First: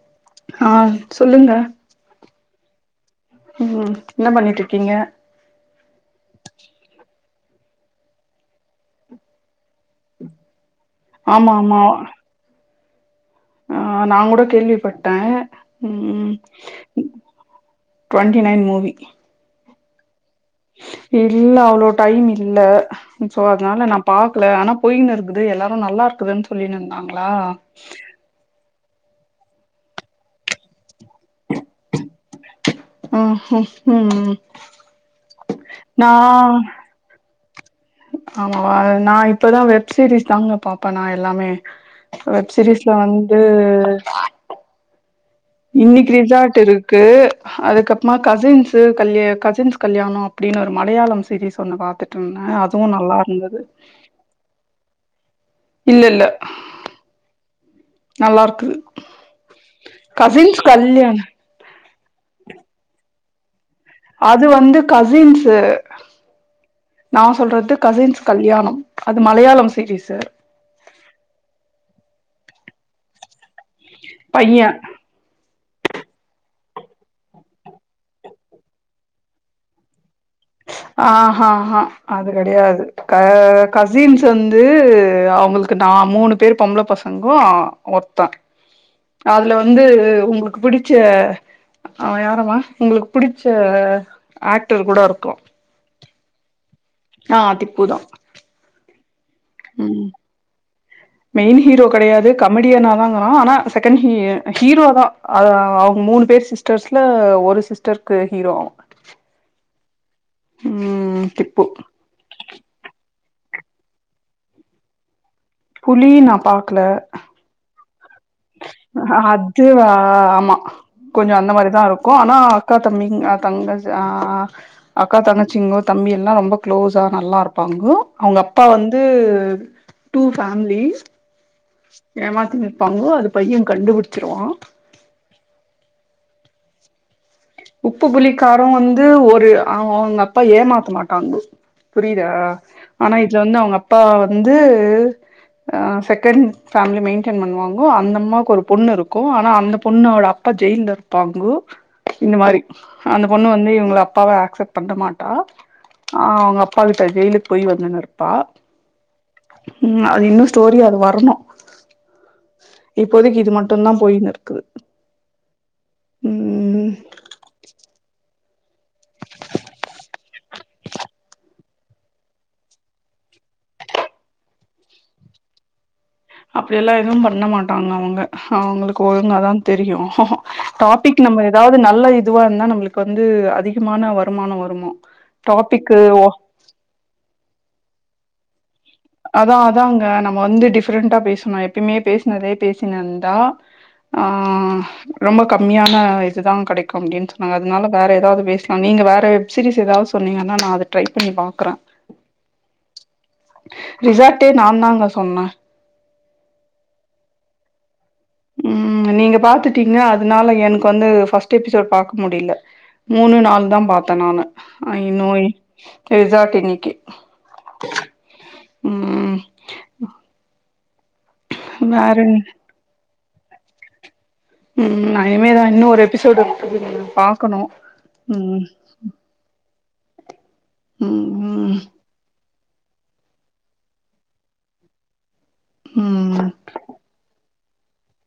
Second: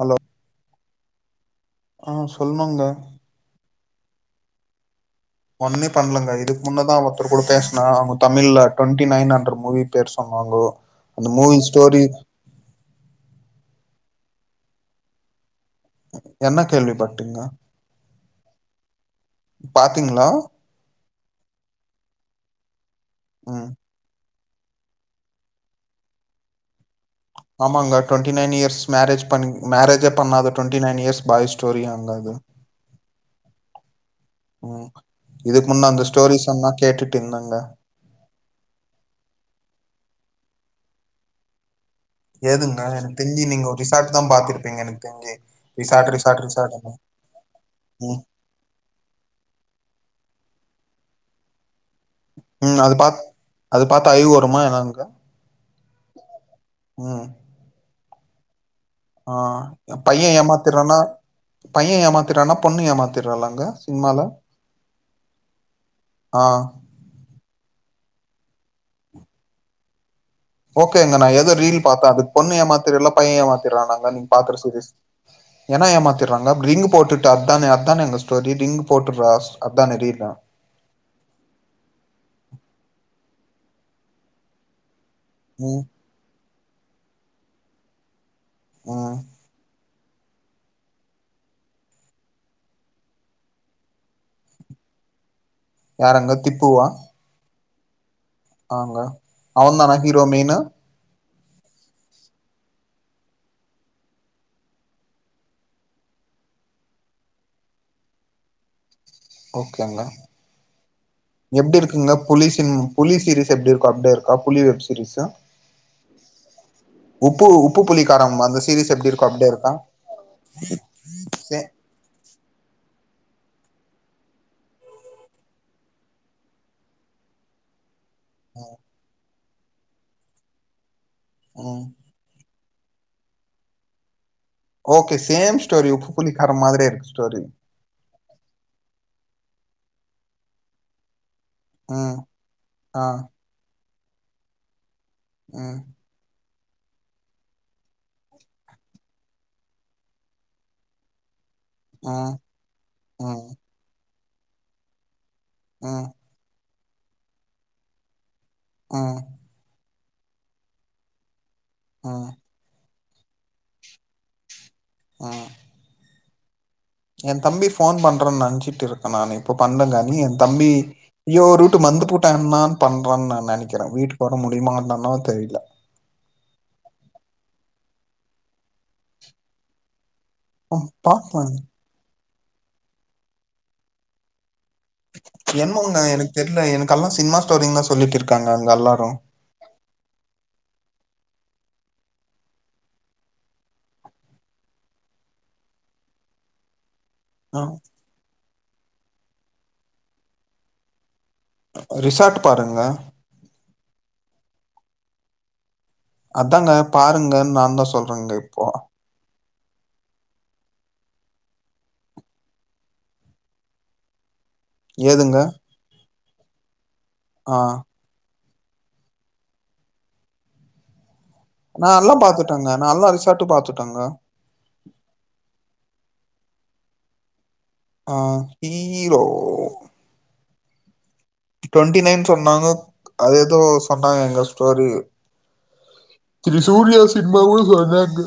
Hello ஆ சொல்லுங்க சொல்லுங்க ம் என்ன பண்ணிட்டு இருக்கீங்க ஒன்னே பண்ணலங்க இது முன்னத தா ஒருத்தர் கூட பேசுனா அவங்க தமிழ்ல டுவெண்டி நைன் ஹண்ட்ரட் மூவி பேர் சொன்னாங்கோ அந்த ஆமா மூவி ஆமா ஸ்டோரி ஆ நா கூட கேள்விப்பட்டே ம் என்ன கேள்விப்பட்டீங்க டுவெண்ட்டி நையன் மூவி பாத்தீங்கிளா இல்ல அவ்ளோ டைம் இல்ல சோ ம் அதுனால நா பாத் க்கல ஆனா போயின்னு இருக்குது எல்லாரு நல்லாக்குதுன்னு சொல்லி நாங் ஆமாங்க டுவெண்ட்டி நைன் இயர்ஸ் மேரேஜ் பண்ணி மேரேஜ பண்ணாத twenty nine years boy story அங்க அது ம் ம் ம் ம் இதுக்கு முன்ன அந்த நா ஸ்டோரிஸ் சென்னா கேட்டுட்டு இருந்தேங்க ஆமாவா நா இப்பதா வெப் சீரிஸ் தாங்க பாப்பே நா எல்லாமே வெப் எதுங்க சீரிஸ்ல எனக்கு வந்து தெரிஞ்சு நீங்க ஒரு ரிசார்ட் தா பாத்துருப்பீங்க எனக்கு தெரிஞ்சு இன்னைக்கு ரிசார்ட் இருக்கு அதுக்கப்புறமா ம் கசின்ஸ் கல்ய கசின்ஸ் கல்யாணோ அப்படின்னு ஒ மலையாளம் சீரிஸ் ஒன்னு பாத் ம் அது பாத் அது பாத்து ஐ வருமா என்னங்க்கா இல்ல இல்ல நல்லா இருக்கு ஆ எ பைய ஏமாத்துறன்னா கல்யாண் பைய ஏமாத்துறானா பொண்ணு ஏமாத்துறாளாங்க அது வந்து கசின்ஸு ஆ நா சொல்றது கசின்ஸ் கல்யாணம் அது மலையாளம் சீரியஸு ஓகேங்க நா ஏதோ ரீல் பாத்தே அது பொண்ணு ஏமாத்திறால்ல பைய ஏமாத் திறாலங்க நீங்க பாக்குற பைய சீரியஸ் ஏன்னா ஏமாத்திடுறாங்க ரிங் போட்டுட்டு அத்தானே அத்தானே அங்க ஸ்டோரி ரிங் போட்டு ராஸ் அத்தா ரீலா ஆ கசின்ஸ் வந்து ஆ அவுங்களுக்கு ம் நா மூணு பேரு பொம்பள பசங்கோ ஆ ஒருத்த ம் அதுல வந்து து உங்களுக்கு பிடிச்ச அவ யாரமா உங்களுக்கு புடிச்ச ஆக்டர் கூட இருக்கு யாரங்க திப்புவா ஆ திப்புதா ஆங்க அவதானா ஹீரோ மெயினு மெயின் ஹீரோ கெடையாது கமெடியனாதாவரா ஆனா செகண்ட் ஹீ ஹீரோதா ஆ அவங்க மூணு பேர் சிஸ்டர்ஸ்ல ஒரு சிஸ்டருக்கு ஹீரோ க்காங்களா ம் திப்பு எப்பிடி இருக்கீங்க புலி சிங் புலி சிரீஸ்ஸா த்து எப்பிடி இருக்கு அப்பிடியே இருக்கா புளி வெப் சீரீஸ்ஸா புளி நா பாக்கல உப்பு புளி ஆ அதுவா ஆமா கொஞ்சோ அந்த சே மாரிதா இருக்கு ஆனா அக்கா தம்பி தங்க ஆ அக்கா தங்கச்சிங்கோ தம்பி எல்லா ரொம்ப க்ளோஸா நல்லா இருப்பாங்கோ அவுங்க அப்பா வந்து டூ ஃபேமிலி ம் ஏமாத்திங் ப்பாங்கோ அந்த பைய கண்டுபிடிச்சிருவான் ஓகே சேம் ஸ்டோரி உப்பு புளிக்காரம் மாரி இருக்கு ஸ்டோரி உப்பு புளிக்காரம் வந்து ஒரு அவ அவங்க அப்பா ஏமாத்த மாட்டாங்கோ ம் புரியிதா ஆ ஆனா இதுல வந்து அவுங்க ப்பா வந்து அ ம் செகேண்ட் ஃபேமிலி மெயின்டென் பண்ணுவாங்கோ அந்த அம்மாவுக்கு ஒரு பொண்ணு இருக்கு ஆனா அந்த பொண்ணோட அப்பா ஜெயில்ல இருப்பாங்கோ இந்த ம் மாரி அந்த பொண்ணு ம் வந்து இவுங்கள ப்பாவ ஆக்ஸப்ட் பண்ணமாட் ஆ ம் அவங்க அப் ப்பா கிட்ட ஜெயிலுக்கு போய் வந்தன்னு இருப்பா ம் ம் அது இன்னு ஸ்டோரியா அது வரணு ம் இப்போதிக்கு இது மட்டுதா போயின் இருக்குது ஆ ம் என் தம்பி போன் பண்றேன்னனு நினைச்சிட்டு இருக்கே நானு இப்ப பண்ணேங்கன்னி என் தம்பி ஐயோ ரூட்டு மந்து பூட்டேனான்னு பண்றேன்னு நா நினைக்கிறே வீட்டுக்கு வர முடியுமாந்தான தெரியல அப்படி எல்லா எதுவும் பண்ண மாட்டாங்க அவங்க அவங்களுக்கு ஒழுங்காதா தெரியு ம், டாபிக் நம்ம பார்க்கலாம் ஏதாவது நல்ல இ இதுவாக இருந்தா நம்மளுக்கு வந்து அதிகமான வருமானம் வரும் என்ன ஒன்னு எனக்கு தெரில எனக்குக்கெல்லா சினிமா ஸ்டோரிங தா சொல்லிட்டு இருக் க்கங்க அதா அதாங்க நம்ம வந்து டிஃப்ரெண்டா பேசு ஆமா எப்பயமே பேசினதே பேசினந்தா ஆ ரொம்ப கம்மியான இதுதா கிடைக் கம்டின்னு சொன்னாங்க ஆ, அதனால வேற ஏதாவது பேச அ நீங்கள் வேறு வெப்சீஸ் ஏதாவது சொன்னிங்கன்னா நா அது ட்ரை பண்ணி பாக்குறே ரிசார்ட் பாருங்க ரிசார்ட்டே நா தாங்க சொன்னே அதாங்க பாருங்கன்னு நா தா சொல் ம் நீங்க பாத்துட்டீங்க அதனால எனக்கு வந்து ஃபஸ்டு எபிசோட் பார்கக்க முடியல மூணு நாள் தா பார்த்தே நானு ஆ ஏதுங்க நோய் ரிசார்ட் இன்னிக்கு ஆ ம் நா வேற எல்லா பாத்துட்டேங்க நல்லா இருச்சி தட்டு பாத்துட்டோங்க ம் நா இனிமேதா இன்னு ஒரு எபிசோடுப்பா இருக்குதுங்க பா ஆ ஹீரோ ம் ட்வெண்டி நைன் சொன்னாங்க அது ஏதோ சொன்னாங்க எங்க ஸ்டோரி ம் திரிசூர்யா சினமாவு வராங்க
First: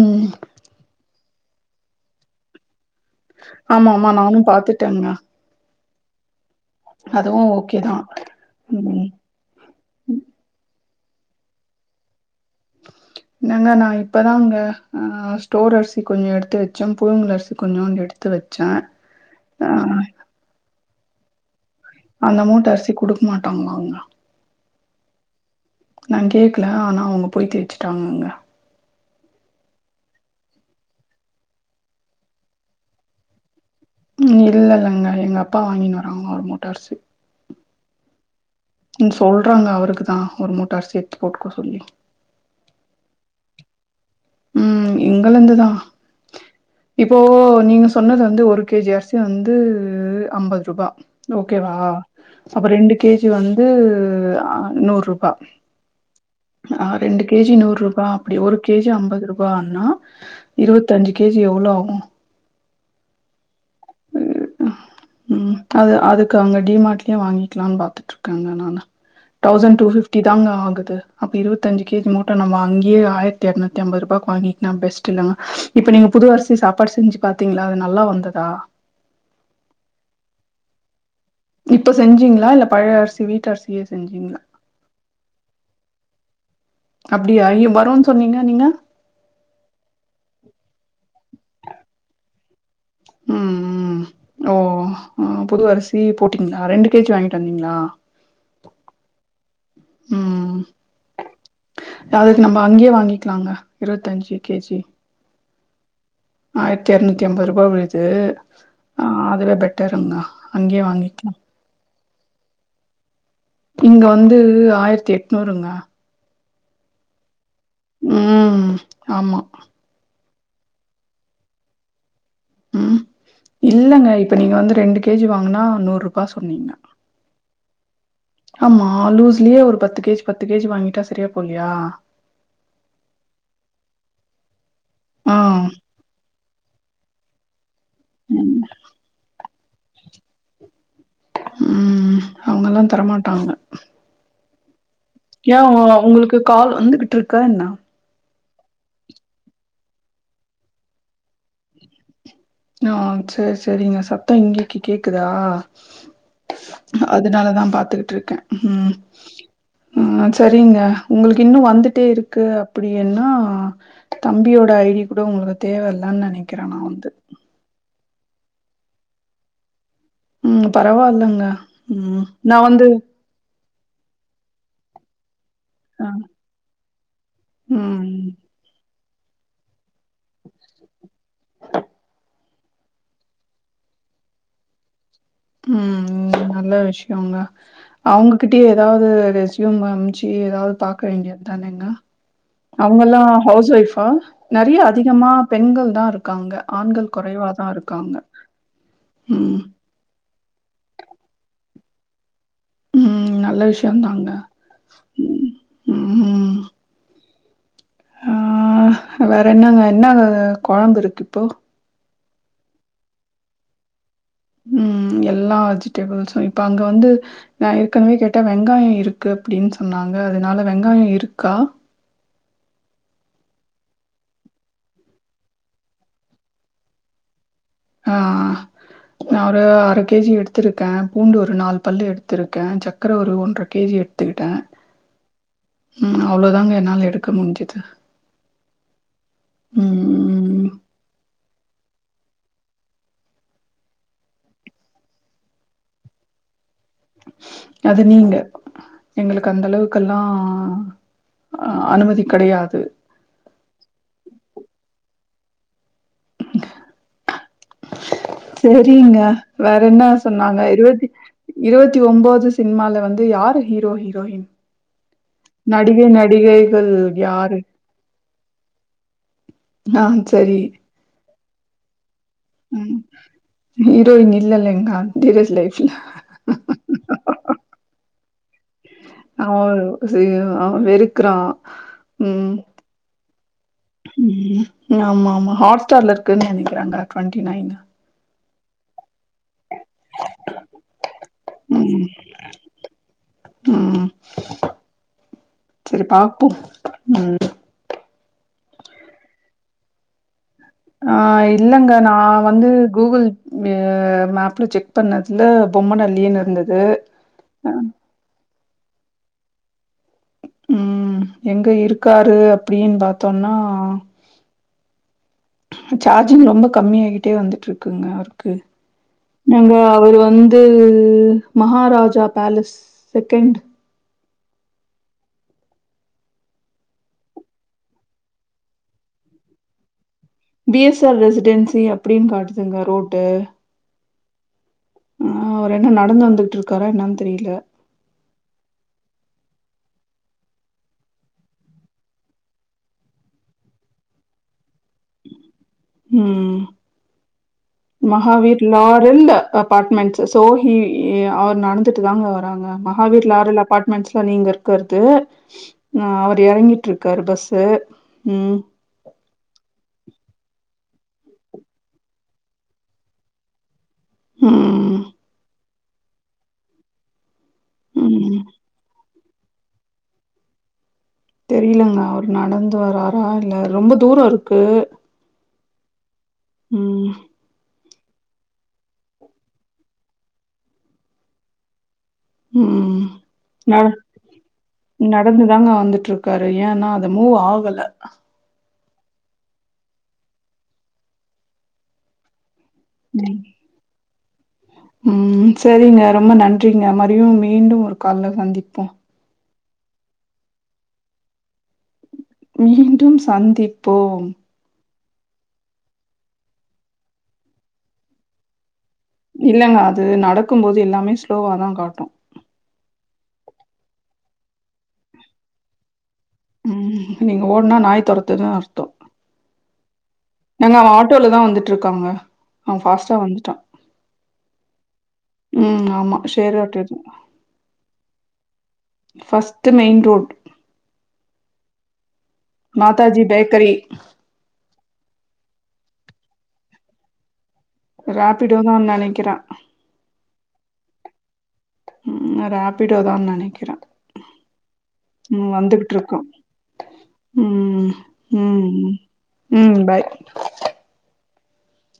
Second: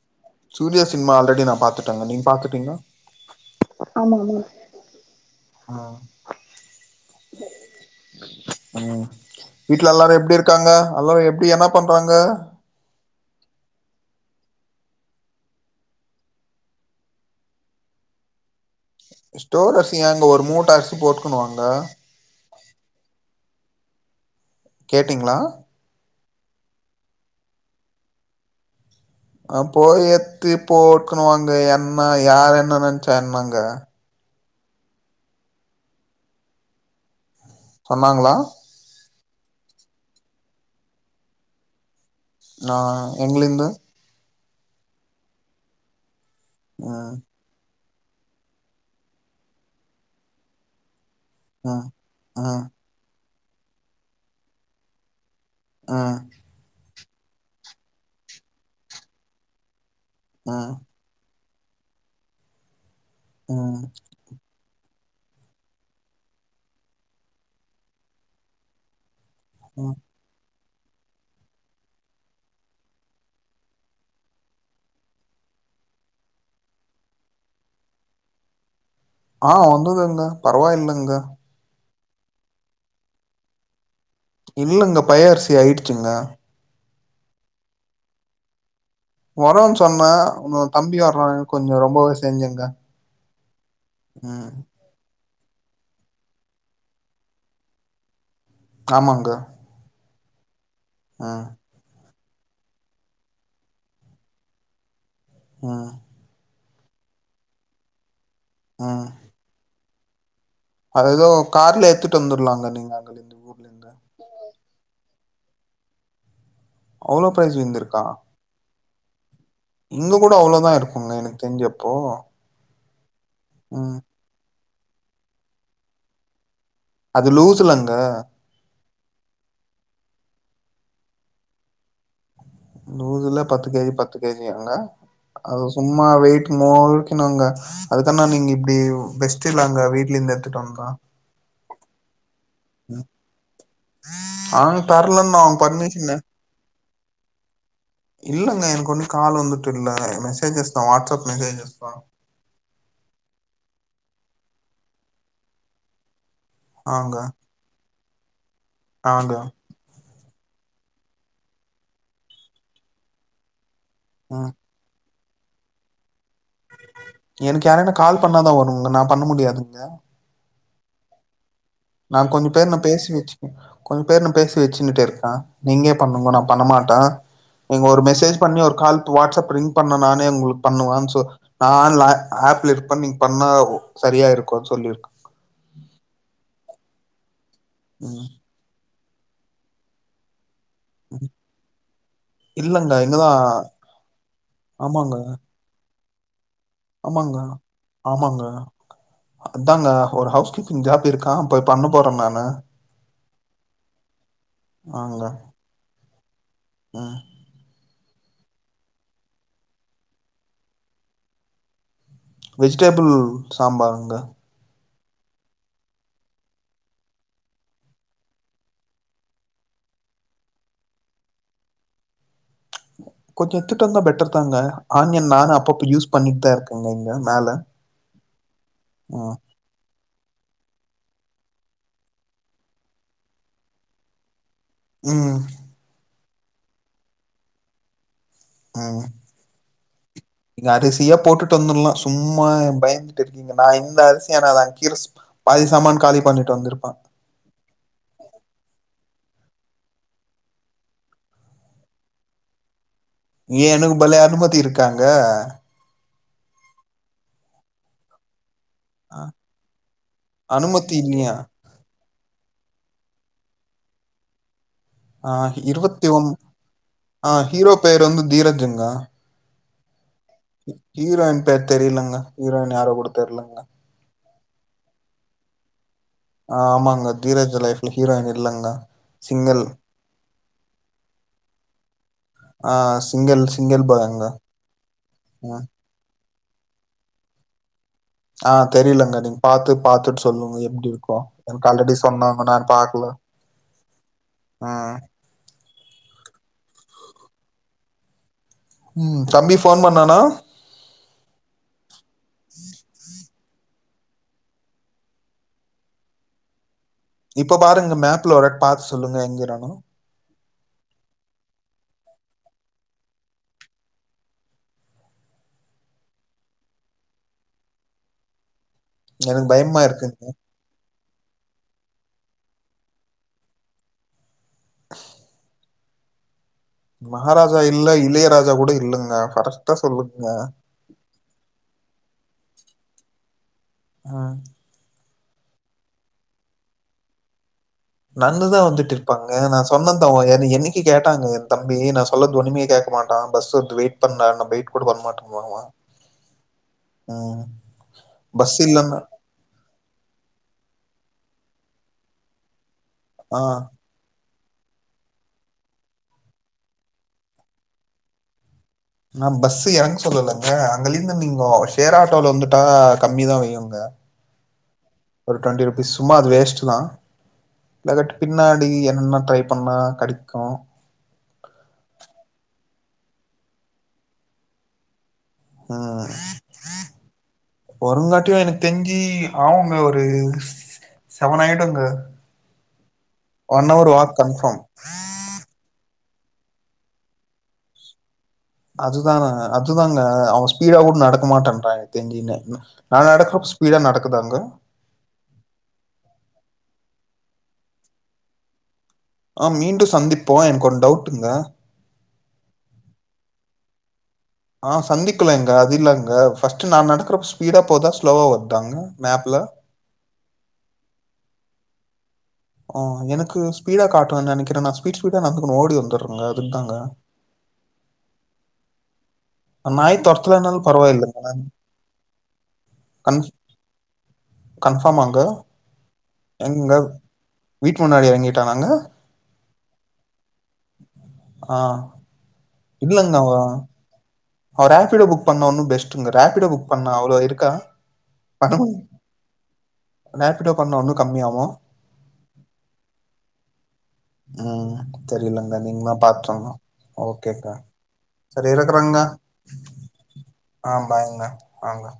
ம் சூரியா சினிம்மா ஆல்ரெ அப்படி நா பாத்துட்டேங்க நீங்க பாத்துட்டிங்கள ஆமா ஆமா நானு பாத்துட்டேங்க ஆ அதுவு ஓகே தா ம் வீட்டுல எல்லாரு எப்டி இருக்காங்க எல்லாரு எப்படி என்ன பண்றாங்க என்னங்க நா இப்பதா அங்க ஆ ஸ்டோர் அரிசி கொஞ்ச எடுத்து வச்சே புழுங்கல் அரிசி கொஞ்சூண்டு எடுத்து வச்சே ஆ ஸ்டோர் அரிசி அங்க ஒரு மூட்ட போட்டுக்கணுவாங்க அந்த மூட்டை அரிசி குடுக்க மாட்டாங்களா அவங்க கேட்டீங்களா நா கேக்கல ஆனா அவங்க போய் தேச்சுட்டாங்கங்க அப் போய் எத்தி போக்கணுவாங்க என்ன யார் என்ன நினைச்சா என்னங்க இல் இல்லங்க எங்க அப்பா வாங்கின்னு வராங்க ஒரு மூட்ட அரிசி வராங்களா ம் சொல்றாங்க அவருக்கு தா ஒரு மூட்ட அரிசி ஏத்து போட்டுக்க சொல்லி நா எங்கலிந்து ம் எங்க இருந்துதா ஆ இப்போ நீங்க சொன்னது வந்து ஒரு கேஜி அரிசி வந்து ஐம்பது ரூபா ஆ ஓகேவா ஆ அப்ப ரெண்டு கேஜி [unintelligible] வந்து ஆ நூறுபா ஆ ஆ ரெண்டு கேஜி நூறு ரூபா அப்டி ஒரு கேஜி ஐம்பது ருபானா ஆ இருபத்த அஞ்சு கேஜி எவ்ளோ ஆகு ம் ம் அது அதுக்கு அவங்க டிமார்ட்லயே வாங்கிக்கலான்னு பாத்துட்டு இருக்காங்க நானு தௌசண்ட் டு ம் பிப்டி தா ஆகு து அப்ப இருவத்திஞ்சு கேஜி மூட்ட நம்ம அங்கேயேயிரத்தி எட்நூத்திஐம்பது ரூபாய்கக்கு வாங்கிக்கா பெஸ்ட் இல்லைங்க இப்ப நீங்க புதுவரிசி சாப்பாடு செஞ்சு பாத்தீங்களா அது நல்லா வந்ததா ஆ வந்ததுங்க பரவாயில்லங்க இப்ப செஞ்சீங்களா இல்ல பழைய அரிசி வீட்டரிசியே இல்லங்க பையரிசி ஆயிடுச்சுங்க அப்படியா ஐ வரோன்னு சொன்னீங்க நீங்க வருன்னு சொன்னா உன்ன தம்பி வர கொஞ்ச ரொம்பவே செஞ்சுங்க ம் [unintelligible] ம் ஓ ம் புது அரிசி போட்டீங்களா ரெண்டு கேஜி வாங்கிட்டு வந்தீங்களா ஆமாங்க ம் அ டிராவல்க்கு நம்ம அங்யே வாங்கிக்கிலாங்க இருபத்தஞ்சு கே ஜி ஆ ஆயிரத்தி எரநூத்தி ஐம்பது ரூபா விழுது ம் ஆ அதுல பெட் கேக்குன்னா அது ஏதோ கார்ல ஏத்துட் வந்துருலாங்க நீங்க அதுலருந்து ஊர்ல இருந்து ஆயிரத்தி எட்நூறுங்க அவ்ளோ பிரைஸ் விழுந்திருக்கா ம். ஆமா இங்க கூட அவ்ளோதா இருக்குங்க எனக்கு தெஞ்சு அப்போ ம் இல்லங்க இப்ப நீங்க வந்து ரெண்டு கே ஜி வாங்னா நூறு ரூபா சொன்னீங்க அது லூசுலங்க ஆமா லூஸ்லே ஒரு பத்து கே ஜி பத்து கே ஜி வாங்கிட்டா செரியா போல்யா லூஸ்ல பத்து கே ஜி பத்து கே ஜியாங்க ஆ. அது சும்மா வெயிட் மோல் சின்னவுங்கா அதுக்கானா நீங்க ம். இப்டி உ பெஸ் தில்லாங்க வீட்லேந்து எத்துட்டோம் கா ம் அவுங்கல்லா தரமாட்டாங்க ஆ [unintelligible] உங்ளுக்கு கால் வந்துகிட்டு இருக்கா என்ன இல்லங்க எனகொன்னு கால் வந்துட்டு இல்ல மெசேஜஸ்தா வாட்ஸ்அப் மெசேஜஸ்தா ஆ செரி செரிங்க சத்தம் இங்கக்கி கேக்குதா ஆங்க அதனாலதா பாத்துட் ட்ருக்க ம் ஆங்க மஜ் செரிங்க உங்ளுக்கு இன்னு வந்துட்டே இருக்கு அப்டி என்னா ம் தம்பியோட ஐ டிப் கூட உங்ளுக்கு தேவயில்லனு நெனைக்கிற நா வந்து எனக் யாரானா கால் பண்ணாதா வருங்க நா பண்ண முடியாதுங்க ம் பரவால்லங்க நா ம். கொஞ்ச நான் பேர் நா வந்து பேசி வச்சுக்கே கொஞ்ச பேரு நா பேசி வச்சுனுட்டு இருக்கெ நீங்கே அ பண்ணுங்கொ நா பண்ண மாட்டே நீங்க ஒரு ம் மெசேஜ் பண்ணி ஒரு கால் டு வாட்ஸ்அப் ரிங்க் பண்ணா நானே உங்களுக் பண்ணுவேன் சொ நா ஆன்ல ஆப்ல இருப்பே நீங்க பண்ணா சரியா இருக்குன் சொல்லிருக்க ம் நல்ல விஷ்யெங்க ம் அவுங்ககிட்ட எதா து ரெஸ்யும் அம்ச்சு எதாவ் பாக்க ம். வேண்டியதானெங்க இல்லங்க அவுங்கல்லா இங்கதா ஹவுஸ்‌ ஒய்ஃபா நெறைய ஆமாங்க அதிகமா பெண்கள் தா இரு க்காங்க ஆமாங்க ஆமாங்க ம் அதாங்க ஒரு ஹவுஸ் இந்த ஆப் இருக்கா அப்ப பண்ண போற நானு ம் நல்ல விஷ்யொந்தாங்க ஆங்க ம் ம் ம் ஆ வேற என்னங்க என்ன கொழம்புருக்கு இப்போ வெஜ்டேபுள் சாம்பாருங்க ம் எல்லா வெஜிடபிள்ஸு இப்ப அங்க வந்து நா ஏற்கனவே கேட்டே வெங்காய இருக்கு அப்டின் சொன்னாங்க அதனால வெங்காய இருக்கா கொஞ்ச எத்துட்டு வந்தா பெட்டர் தாங்க ஆனியன் நானு அப்பப்ப யூஸ் பண்ணிட்தா இருக்கேங்க இங்க மேல ஆ ம் நா ஒரு அர கே ஜி எடுத்துருக்கே பூண்டு ஒரு நாலு பல்லு எடுத்துருக்கே சக்கர ஒரு ஒன்ர கே ஜி எடுத்துக்கிட்டே ம் ம் அவ்ளொதாங்க என்னால எடுக்க முஞ்சுது ம் இங்க அரிசிய போட்டு ட்டு வந்துர்லா சும்மா பயந்துட்டுருக்கீங்க நா இந்த அரிசிய நாலா கீழ பாதி சாமான் காலி பண்ணிட்டு வந்திருப் அது நீங்க எங்களுக்கு அந்த அளவுக்கல்லா அ அனுமதி கடையாது ஏ எனக்கு பலே அனுமதி இருக்காங்க [inaudible] தெரியிங்க அ- வேற என்ன சொன்னாங்க அனுமதி இருவத்தி இல்லையா இருவத் தி ஒம்போது சினிமால வந்து யாரு ஹீரோ ஹீரோயின் ஆ நடிகை இருவத்தி ஒம் நடிகைகள் ஆ யாரு ஹீரோ பேர் வந்து தீரஜுங்க ஆ சே இரண் பேர் தெரியிலங்கா ம் ஹிரோயின் இல்லல்ல எங்க தீரேஜ் லைப் ஆ ஆமாங்க தீரஜ் லைப்ல ஹீரோயின் இர ஆ வெறுக்கறான் ம் ஆ சிங்கிள் சிங்கிள் பாய்ங்க ஆமா ஆமா ம் ஹாட்ஸ்டார்ல இருக நனைக்கிறாங்க டுவெண்டி நைன் ஆ தெரியலங்க அது பாத்து பாத்துட்டு சொல்லுங்க எப்டி இருக்கு எனக்கு ஆல்ரெடி ம் சொன்னாங்க நான் பாக்கல உஹம் செரி பாப்போம் உம் உம் தம்பி போன் பண்ணானா அஹ் இல்லங்க நான் வந்து கூகுள் மேப் செக் பண்ணதுல பொம்ம நள்ளின்னு இருந்தது இப்ப அ பாருங்க மேப்ல பார்த்து சொல்லுங்க எங்கராணு உம் எங்க இருக்காரு அப்டின்னு பாத்தோம்னா சார்ஜிங் ரொம்ப கம்மியா ஆகிட்டே வந்துட்டுருக்குங்க அவருக்கு எனக்கு நாங்க பயமா அவர் இருக்குங்க வந்து மகாராஜா பேலஸ் செகண்ட் மகாராஜா இல்ல இளையராஜா கூட இல்லங்க கரக்ட்டா சொல்லுங்க பி எஸ் ஆர் ரெசிடென்சி அப்படின்னு காட்டுது ங்க ருட்டு ஆஹ் ஆஹ் அவர் என்ன நடந்து வந்துகிட்டு இருக்காரா என்னன்னு தெரியல நடந்துதான் வந்துட்டு இருப்பாங்க நான் சொன்னதான் என் என்னைக்கு கேட்டாங்க என் தம்பி நான் சொல்லது ஒண்ணுமை கேட்க மாட்டான் பஸ் வரும் வெயிட் பண்ணா நா வெயிட் கூட பண்ணமாட்டேனுவான் உம் பஸ் மகாவீர் இல்லன்னா லாரல் அப்பார்ட்மெண்ட்ஸ் சோ ஹி அவர் நடந்துட்டு தாங்க வராங்க அது ஆ லாரல் அப்பார்ட்மெண்ட்ஸ் இப்போ நீங்க இருக்கற்து ஆஹ் அவர் இறங்கிட்டு இருக்காரு பஸு உம் நான் பஸ் இறங்க சொல்லலங்க அங்கல இருந்து நீங்க ஷேர் ஆட்டோல வந்துட்டா கம்மிதான் வையும்ங்க ம் சும்மா அது வேஸ்ட் தான் லகட்டு ம் பின்னாடி என்ன ட்ரை பண்ணா கெடைக்கும் ஆ இல்ல ரொம்ப தூரோ இருக்கு ஆ ம் வருங்காட்டியு எனக்கு தெரிஞ்சி அவுங்க ஒரு செவன் ஆயடுங்க ம் நடந் கன்ஃபார்ம். நடந்துதாங்க வந்துட்டு இருக் க்காரு ஏன்னா அத மூவ் ஆகல அதுதானா அதுதாங்க அவன் ஸ்பீடா கூட நடக்க மாட்டான்றா தெரிஞ்சுனு ம் ம் சரிங்க ரொம்ப நன் றிங்க மாறியு மீண்டும் ஒரு கால்ல சந்திப்போ ஆ மீண்டு சந்திப்போ எனக்கோர் டவுட்டுங்க மீண்டும் சந்திப்போம் ஆ சந்திக்கலங்க அது இல்லங்க ஃபஸ்ட்டு நா நடக்கறப்ப ஸ்பீடா போதா ஸ்லோவா வருதாங்க மேப்ல? இல்லங்க அது நடக்கு போது எல்லாமே ஸ்லோவாதா காட்டு ஆ எனக்கு ஸ்பீடா காட்டுதுனு நெனைக்கிறே நா ஸ்பீட் ஸ்பீடா நடந்து ஓடி வந்துற ம் நீங்க ஓட்னா நாய் தொரத்துதா நாய் தெரத்துலனாலு அவன் பரவாயில்லங்க ஆட்டோல தான் வந்துட்டுருக்காங்க. அவன் ஃபாஸ்ட்டா கன்பா வந்துட்டான். கன்ஃபார்மாங்க ம் ஆமா. ஷேர் எங்க ஆட்டோ இது. வீட்டு முன்னாடி இறங்கிட்டனாங்க ட்டு மெயின் ரோடு் ஆ மாதாஜி பேக்கரி அவ ராப்ஃபிடோ புக் பண்ண ஒன்னு பெஸ்ட்ங்க ராப்ஃபிடோ புக் பண்ணா அவ்ளோ இருக்கா ராப்பிடோதா நெனைக்கிறே கிட்டோ பண்ணோ இன்னு கம்மியாவு ம் ராப்பிடோதா நெனைக்கிறே ம் தெரியலங்க நீங்கதா பாத்து சொல்லனு ஓகேங்க ம் சரி ம் இருக்குறங்க ம் பாய் ஆ பாய்ங்க ஆங்க